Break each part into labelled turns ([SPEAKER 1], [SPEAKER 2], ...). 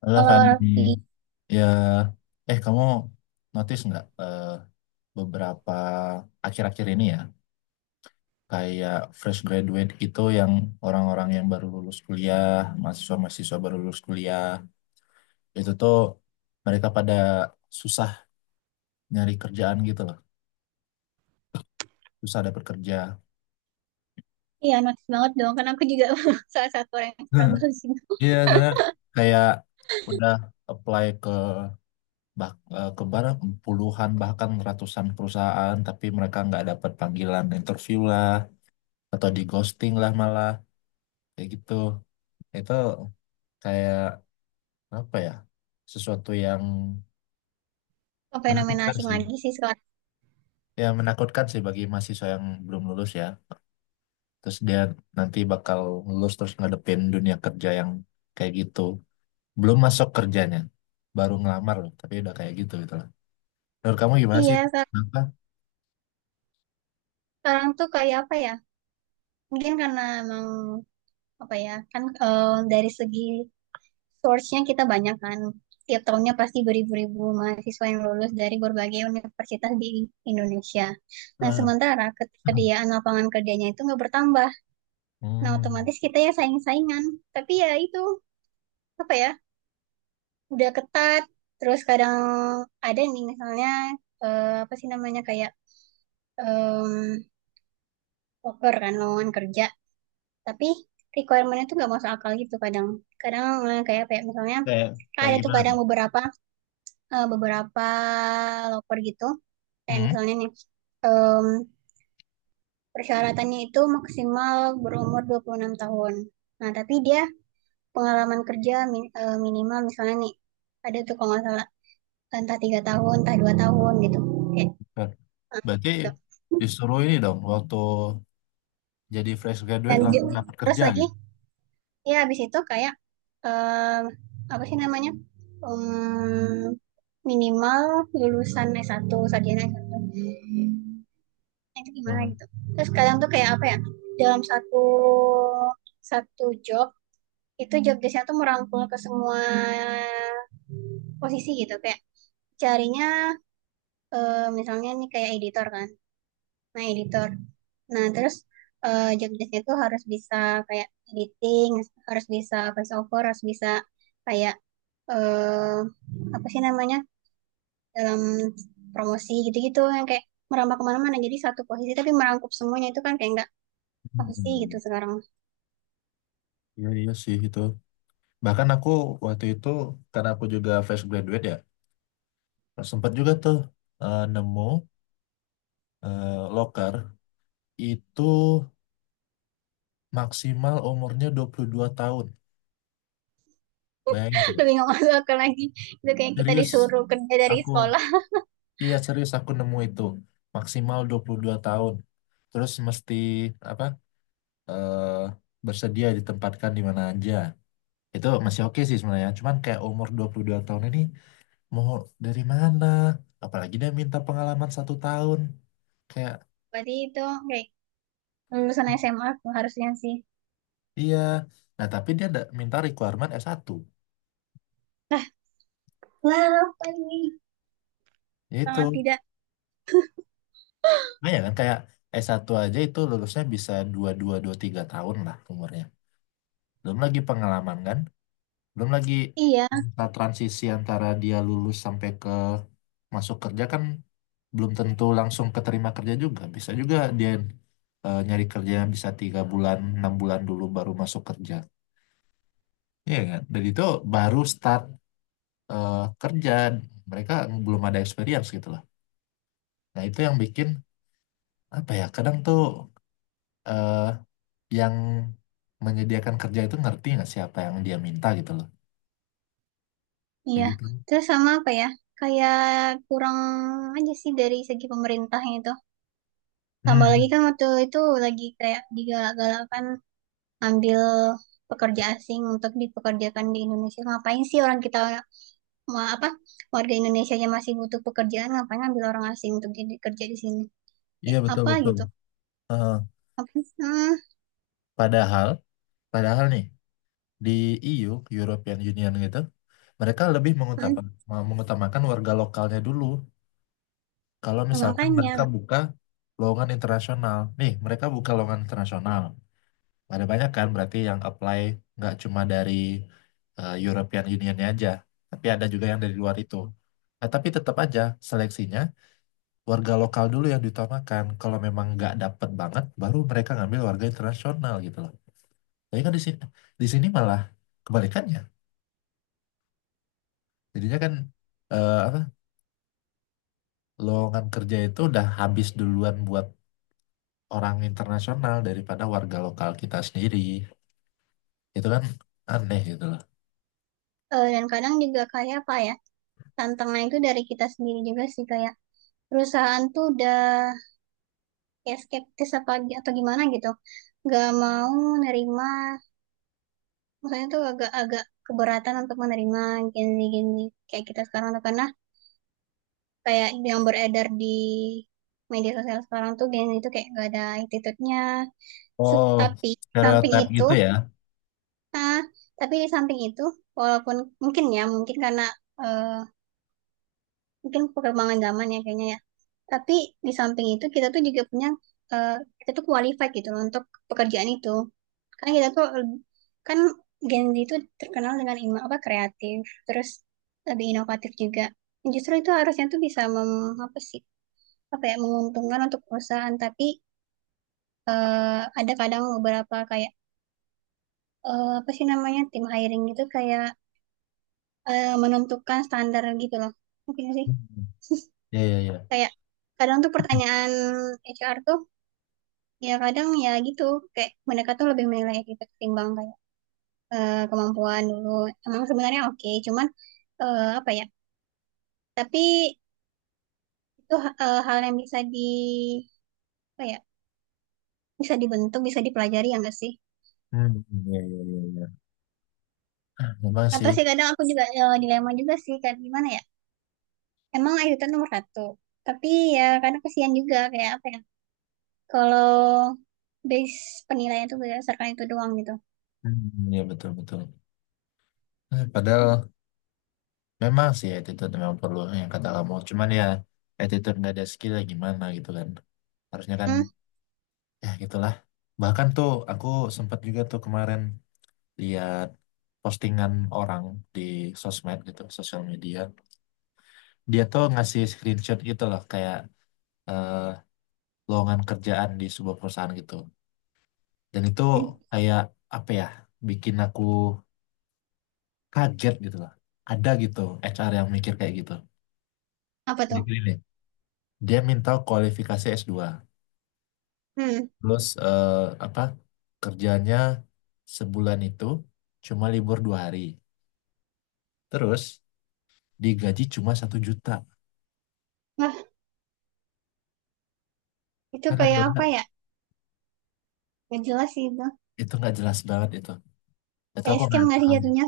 [SPEAKER 1] Halo
[SPEAKER 2] Kalau
[SPEAKER 1] Fani,
[SPEAKER 2] Raffi,
[SPEAKER 1] ya, kamu notice nggak beberapa akhir-akhir ini ya, kayak fresh graduate itu yang orang-orang yang baru lulus kuliah, mahasiswa-mahasiswa baru lulus kuliah, itu tuh mereka pada susah nyari kerjaan gitu loh, susah dapet kerja.
[SPEAKER 2] iya notice banget dong. Karena aku juga salah satu orang yang
[SPEAKER 1] Hmm.
[SPEAKER 2] struggle sih.
[SPEAKER 1] Iya, soalnya kayak udah apply ke barang puluhan bahkan ratusan perusahaan, tapi mereka nggak dapat panggilan interview lah, atau di ghosting lah malah kayak gitu. Itu kayak apa ya, sesuatu yang
[SPEAKER 2] Ke fenomena
[SPEAKER 1] menakutkan
[SPEAKER 2] asing
[SPEAKER 1] sih,
[SPEAKER 2] lagi sih sekarang.
[SPEAKER 1] ya menakutkan sih bagi mahasiswa yang belum lulus ya. Terus dia nanti bakal lulus terus ngadepin dunia kerja yang kayak gitu. Belum masuk kerjanya, baru ngelamar loh, tapi udah kayak gitu gitu lah. Menurut kamu gimana sih,
[SPEAKER 2] Iya, se-
[SPEAKER 1] kenapa?
[SPEAKER 2] Sekarang tuh kayak apa ya? Mungkin karena emang apa ya? Kan dari segi source-nya kita banyak kan. Tiap tahunnya pasti beribu-ribu mahasiswa yang lulus dari berbagai universitas di Indonesia. Nah,
[SPEAKER 1] Nah.
[SPEAKER 2] sementara ketersediaan lapangan kerjanya itu nggak bertambah. Nah,
[SPEAKER 1] hmm,
[SPEAKER 2] otomatis kita ya saing-saingan. Tapi ya itu, apa ya? Udah ketat, terus kadang ada nih misalnya, apa sih namanya, kayak em, poker kan lowongan kerja, tapi requirementnya tuh nggak masuk akal gitu kadang. Kadang kayak, misalnya,
[SPEAKER 1] kayak
[SPEAKER 2] kan
[SPEAKER 1] kayak
[SPEAKER 2] ada tuh
[SPEAKER 1] gimana
[SPEAKER 2] kadang
[SPEAKER 1] tuh?
[SPEAKER 2] beberapa, beberapa loper gitu kayak
[SPEAKER 1] Hmm.
[SPEAKER 2] misalnya nih, em, persyaratannya itu maksimal berumur 26 tahun. Nah tapi dia pengalaman kerja minimal misalnya nih, ada tuh kalau nggak salah entah 3 tahun entah 2 tahun gitu. Kayak,
[SPEAKER 1] Ber-
[SPEAKER 2] Eh,
[SPEAKER 1] Berarti
[SPEAKER 2] gitu.
[SPEAKER 1] disuruh ini dong, waktu jadi fresh graduate
[SPEAKER 2] Dan di-
[SPEAKER 1] langsung dapat
[SPEAKER 2] Terus
[SPEAKER 1] kerja
[SPEAKER 2] lagi,
[SPEAKER 1] gitu.
[SPEAKER 2] ya habis itu kayak em, apa sih namanya? Em, minimal lulusan s satu, sarjana S1. Nah, itu gimana
[SPEAKER 1] Nah.
[SPEAKER 2] gitu. Terus kadang tuh kayak apa ya? Dalam satu satu job itu, job desknya tuh merangkul ke semua posisi gitu, kayak carinya misalnya nih kayak editor kan. Nah, editor. Nah, terus job desk itu harus bisa kayak editing, harus bisa voice over, harus bisa kayak eh apa sih namanya, dalam promosi gitu-gitu yang kayak merambah kemana-mana. Jadi satu posisi tapi merangkup semuanya itu kan kayak nggak apa sih gitu
[SPEAKER 1] Hmm,
[SPEAKER 2] sekarang.
[SPEAKER 1] iya, iya sih itu. Bahkan aku waktu itu, karena aku juga fresh graduate ya, sempat juga tuh nemu loker itu maksimal umurnya 22 tahun. Bayangin
[SPEAKER 2] Lebih
[SPEAKER 1] coba.
[SPEAKER 2] nggak masuk akal lagi. Itu kayak kita
[SPEAKER 1] Serius,
[SPEAKER 2] disuruh kerja dari
[SPEAKER 1] aku,
[SPEAKER 2] sekolah.
[SPEAKER 1] iya serius aku nemu itu maksimal 22 tahun. Terus mesti apa? eh, Bersedia ditempatkan di mana aja. Itu masih oke sih sebenarnya. Cuman kayak umur 22 tahun ini mau dari mana? Apalagi dia minta pengalaman 1 tahun. Kayak,
[SPEAKER 2] Berarti itu kayak lulusan SMA tuh harusnya sih.
[SPEAKER 1] iya. Nah, tapi dia ada minta requirement S1.
[SPEAKER 2] Lah, apa ini? Sangat
[SPEAKER 1] Yaitu,
[SPEAKER 2] tidak.
[SPEAKER 1] nah ya kan kayak S1 aja itu lulusnya bisa dua dua dua tiga tahun lah umurnya. Belum lagi pengalaman kan. Belum lagi
[SPEAKER 2] Iya,
[SPEAKER 1] masa transisi antara dia lulus sampai ke masuk kerja kan belum tentu langsung keterima kerja juga. Bisa juga dia nyari kerja yang bisa 3 bulan, 6 bulan dulu baru masuk kerja. Iya kan? Dan itu baru start eh, kerja, mereka belum ada experience gitu lah. Nah itu yang bikin apa ya, kadang tuh eh, yang menyediakan kerja itu ngerti nggak siapa yang dia minta gitu loh, kayak
[SPEAKER 2] Iya,
[SPEAKER 1] gitu.
[SPEAKER 2] terus sama apa ya? Kayak kurang aja sih dari segi pemerintahnya itu. Tambah lagi
[SPEAKER 1] Hmm,
[SPEAKER 2] kan waktu itu lagi kayak digalak galakan ambil pekerja asing untuk dipekerjakan di Indonesia. Ngapain sih orang kita, apa, warga Indonesia yang masih butuh pekerjaan, ngapain ambil orang asing untuk jadi kerja di sini?
[SPEAKER 1] iya
[SPEAKER 2] Kayak
[SPEAKER 1] betul
[SPEAKER 2] apa
[SPEAKER 1] betul.
[SPEAKER 2] gitu?
[SPEAKER 1] Eh,
[SPEAKER 2] Apa sih? Hmm,
[SPEAKER 1] padahal padahal nih di EU, European Union gitu, mereka lebih
[SPEAKER 2] hmm,
[SPEAKER 1] mengutamakan mengutamakan warga lokalnya dulu. Kalau misalkan
[SPEAKER 2] makanya.
[SPEAKER 1] mereka buka lowongan internasional, nih mereka buka lowongan internasional, ada banyak kan berarti yang apply, nggak cuma dari European Union aja, tapi ada juga yang dari luar itu. Nah, tapi tetap aja seleksinya warga lokal dulu yang diutamakan. Kalau memang nggak dapet banget, baru mereka ngambil warga internasional gitu loh. Tapi kan di sini, di sini malah kebalikannya. Jadinya kan apa, lowongan kerja itu udah habis duluan buat orang internasional daripada warga lokal kita sendiri. Itu kan aneh gitu loh.
[SPEAKER 2] Dan kadang juga kayak apa ya? Tantangan itu dari kita sendiri juga sih, kayak perusahaan tuh udah kayak skeptis apa atau gimana gitu, nggak mau nerima, maksudnya tuh agak-agak keberatan untuk menerima gini-gini kayak kita sekarang tuh, karena kayak yang beredar di media sosial sekarang tuh gini, itu kayak gak ada attitude-nya.
[SPEAKER 1] Oh,
[SPEAKER 2] Tapi samping
[SPEAKER 1] stereotip
[SPEAKER 2] itu,
[SPEAKER 1] gitu ya.
[SPEAKER 2] ah, tapi di samping itu, walaupun mungkin, ya mungkin karena eh, mungkin perkembangan zaman ya kayaknya ya, tapi di samping itu kita tuh juga punya, eh, kita tuh qualified gitu loh untuk pekerjaan itu, kan kita tuh kan Gen Z itu terkenal dengan ino, apa, kreatif, terus lebih inovatif juga, justru itu harusnya tuh bisa mem, apa sih, apa ya, menguntungkan untuk perusahaan, tapi ada kadang beberapa kayak apa sih namanya, tim hiring itu kayak menentukan standar gitu loh, mungkin sih.
[SPEAKER 1] Hmm. Iya, iya, iya.
[SPEAKER 2] Kayak kadang tuh pertanyaan HR tuh ya kadang ya gitu, kayak mereka tuh lebih menilai kita ketimbang kayak kemampuan dulu, emang sebenarnya oke cuman apa ya. Tapi itu hal yang bisa di apa ya? Bisa dibentuk, bisa dipelajari ya nggak sih?
[SPEAKER 1] Hmm, iya, iya, iya, iya. Ah, memang
[SPEAKER 2] Atau
[SPEAKER 1] sih.
[SPEAKER 2] sih kadang aku juga dilema juga sih kan gimana ya? Emang ITT nomor satu. Tapi ya kadang kesian juga kayak apa ya? Kalau base penilaian itu berdasarkan itu doang gitu.
[SPEAKER 1] Hmm, iya, betul, betul. Padahal memang sih, attitude memang perlu yang kata kamu. Cuman ya attitude nggak ada skill ya gimana gitu kan. Harusnya kan,
[SPEAKER 2] Hmm,
[SPEAKER 1] ya gitulah. Bahkan tuh aku sempat juga tuh kemarin lihat postingan orang di sosmed gitu, sosial media. Dia tuh ngasih screenshot gitu loh kayak eh, lowongan kerjaan di sebuah perusahaan gitu. Dan itu
[SPEAKER 2] hmm.
[SPEAKER 1] kayak apa ya, bikin aku kaget gitu lah. Ada gitu HR yang mikir kayak gitu.
[SPEAKER 2] Apa
[SPEAKER 1] Kayak
[SPEAKER 2] tuh?
[SPEAKER 1] gini nih, dia minta kualifikasi S2.
[SPEAKER 2] Hmm.
[SPEAKER 1] Terus apa, kerjanya sebulan itu cuma libur 2 hari. Terus digaji cuma 1 juta.
[SPEAKER 2] Wah, itu
[SPEAKER 1] Karena dia
[SPEAKER 2] kayak apa
[SPEAKER 1] orang-
[SPEAKER 2] ya? Gak jelas sih itu.
[SPEAKER 1] itu nggak jelas banget itu. Itu
[SPEAKER 2] Kayak
[SPEAKER 1] aku
[SPEAKER 2] scam
[SPEAKER 1] nggak
[SPEAKER 2] nggak sih
[SPEAKER 1] paham.
[SPEAKER 2] jatuhnya?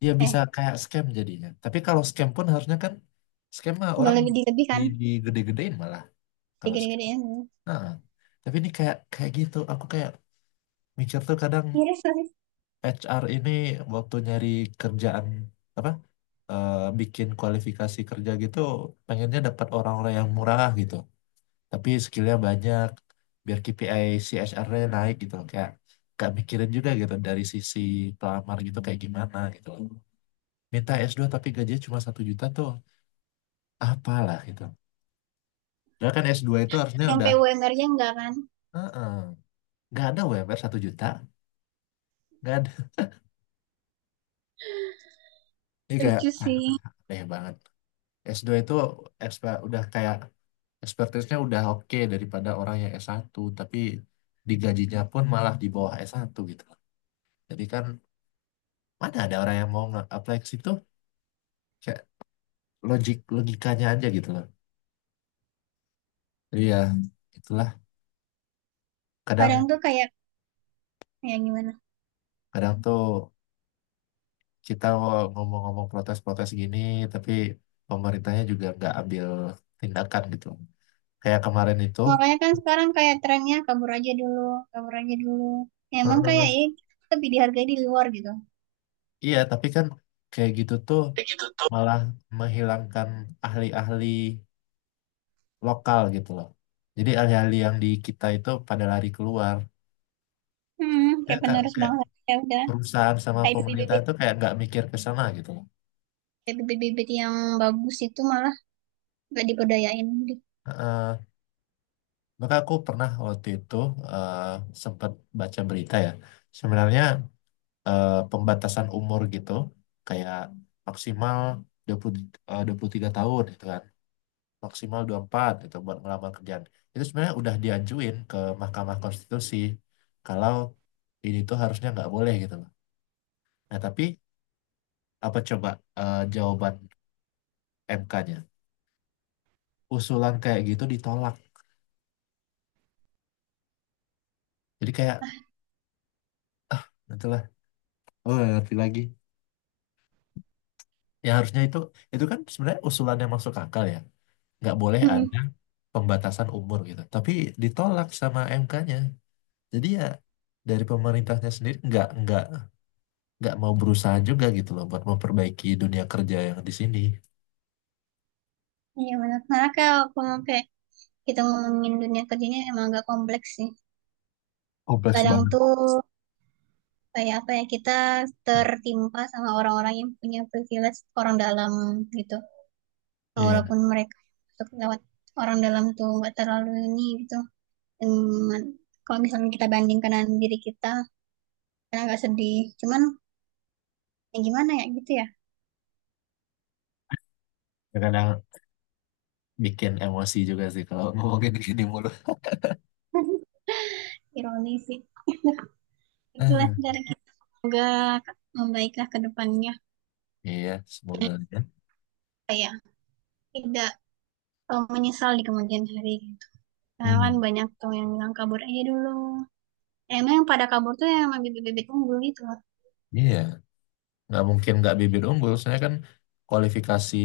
[SPEAKER 1] Dia bisa
[SPEAKER 2] Eh,
[SPEAKER 1] kayak scam jadinya. Tapi kalau scam pun harusnya kan scam mah
[SPEAKER 2] udah
[SPEAKER 1] orang
[SPEAKER 2] lebih dilebih kan?
[SPEAKER 1] digede-gedein malah kalau scam.
[SPEAKER 2] Digede-gedein.
[SPEAKER 1] Nah, tapi ini kayak kayak gitu. Aku kayak mikir tuh kadang
[SPEAKER 2] Miris nggak sih.
[SPEAKER 1] HR ini waktu nyari kerjaan apa, bikin kualifikasi kerja gitu pengennya dapat orang-orang yang murah gitu tapi skillnya banyak biar KPI CSR-nya naik gitu, kayak gak mikirin juga gitu dari sisi pelamar, gitu kayak gimana gitu. Minta S2 tapi gajinya cuma 1 juta tuh apalah gitu. Padahal kan S2 itu harusnya
[SPEAKER 2] Yang
[SPEAKER 1] udah...
[SPEAKER 2] PUMR-nya nggak kan?
[SPEAKER 1] Heeh, nggak ada UMR 1 juta, nggak ada. Ini kayak,
[SPEAKER 2] Lucu
[SPEAKER 1] ah,
[SPEAKER 2] sih.
[SPEAKER 1] aneh banget. S2 itu udah kayak, expertise-nya udah oke daripada orang yang S1, tapi digajinya pun malah di bawah S1 gitu loh. Jadi kan mana ada orang yang mau nge-apply ke situ? Kayak logik, logikanya aja gitu loh. Jadi ya itulah kadang,
[SPEAKER 2] Kadang tuh kayak ya gimana,
[SPEAKER 1] kadang tuh kita ngomong-ngomong protes-protes gini, tapi pemerintahnya juga nggak ambil tindakan gitu. Kayak kemarin itu,
[SPEAKER 2] makanya kan sekarang kayak trennya kabur aja dulu, kabur aja dulu. Ya, emang kayak
[SPEAKER 1] heeh.
[SPEAKER 2] ya, lebih dihargai di luar gitu.
[SPEAKER 1] Iya tapi kan kayak gitu tuh malah menghilangkan ahli-ahli lokal gitu loh. Jadi alih-alih yang di kita itu pada lari keluar,
[SPEAKER 2] Hmm,
[SPEAKER 1] kayak,
[SPEAKER 2] kayak
[SPEAKER 1] kayak,
[SPEAKER 2] penerus
[SPEAKER 1] kayak
[SPEAKER 2] bangsa, ya udah
[SPEAKER 1] perusahaan sama
[SPEAKER 2] kayak
[SPEAKER 1] pemerintah
[SPEAKER 2] bibit-bibit,
[SPEAKER 1] itu kayak nggak mikir ke sana gitu loh.
[SPEAKER 2] bibit-bibit yang bagus itu malah gak diperdayain gitu.
[SPEAKER 1] Heeh. Maka aku pernah waktu itu eh, sempat baca berita ya. Sebenarnya pembatasan umur gitu kayak maksimal 20, eh, 23 tahun gitu kan. Maksimal 24 gitu buat ngelamar kerjaan. Itu sebenarnya udah diajuin ke Mahkamah Konstitusi kalau ini tuh harusnya nggak boleh gitu loh. Nah, tapi apa coba jawaban MK-nya, usulan kayak gitu ditolak. Jadi kayak itulah, oh nggak ngerti lagi. Ya harusnya itu kan sebenarnya usulan yang masuk akal ya, nggak boleh
[SPEAKER 2] Hmm,
[SPEAKER 1] ada pembatasan umur gitu, tapi ditolak sama MK-nya. Jadi ya dari pemerintahnya sendiri nggak mau berusaha juga gitu loh buat memperbaiki dunia kerja yang di sini
[SPEAKER 2] iya benar, karena kalau ngomong kayak, kita ngomongin dunia kerjanya emang agak kompleks sih.
[SPEAKER 1] kompleks
[SPEAKER 2] Kadang
[SPEAKER 1] banget.
[SPEAKER 2] tuh kayak apa ya, kita tertimpa sama orang-orang yang punya privilege orang dalam gitu,
[SPEAKER 1] Iya,
[SPEAKER 2] walaupun mereka masuk lewat orang dalam tuh nggak terlalu ini gitu. Cuman kalau misalnya kita bandingkan dengan diri kita, karena agak sedih. Cuman ya gimana ya gitu ya.
[SPEAKER 1] kadang bikin emosi juga sih kalau ngomongin gini mulu.
[SPEAKER 2] Ironi sih. Itulah
[SPEAKER 1] Ah,
[SPEAKER 2] cara kita. Semoga membaiklah ke depannya.
[SPEAKER 1] iya semoga
[SPEAKER 2] Ya
[SPEAKER 1] aja.
[SPEAKER 2] tidak menyesal di kemudian hari gitu. Karena kan
[SPEAKER 1] Hmm,
[SPEAKER 2] banyak tuh yang bilang kabur aja dulu. Ya, emang yang pada kabur tuh yang bibit-bibit unggul gitu.
[SPEAKER 1] iya, nggak mungkin nggak bibit unggul soalnya kan kualifikasi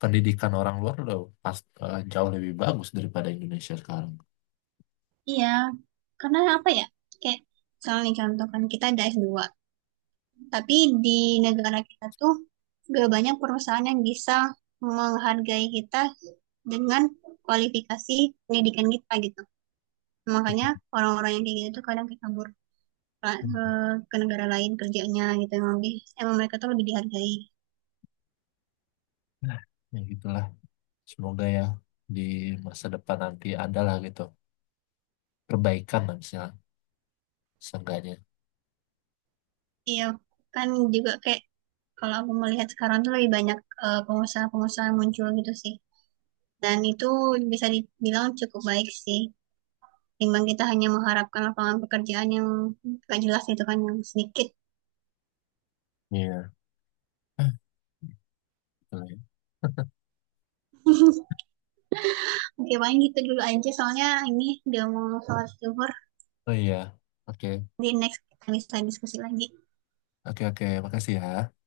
[SPEAKER 1] pendidikan orang luar udah jauh lebih bagus daripada Indonesia sekarang.
[SPEAKER 2] Iya. Karena apa ya? Kayak misalnya contoh kan kita ada S2. Tapi di negara kita tuh gak banyak perusahaan yang bisa menghargai kita dengan kualifikasi pendidikan kita gitu. Makanya orang-orang yang kayak gitu tuh kadang kayak kabur ke, ke negara lain kerjanya gitu. Emang mereka tuh lebih dihargai.
[SPEAKER 1] Nah, ya gitulah, semoga ya di masa depan nanti ada lah gitu perbaikan lah, misalnya seenggaknya.
[SPEAKER 2] Iya, kan juga kayak kalau aku melihat sekarang tuh lebih banyak pengusaha-pengusaha muncul gitu sih. Dan itu bisa dibilang cukup baik sih. Timbang kita hanya mengharapkan lapangan pekerjaan yang gak jelas itu kan yang sedikit.
[SPEAKER 1] Iya. Betul ya.
[SPEAKER 2] Oke, paling gitu dulu aja soalnya ini udah mau sholat zuhur.
[SPEAKER 1] Oh iya. Oke.
[SPEAKER 2] Di next kita bisa diskusi lagi.
[SPEAKER 1] Oke, oke, makasih ya.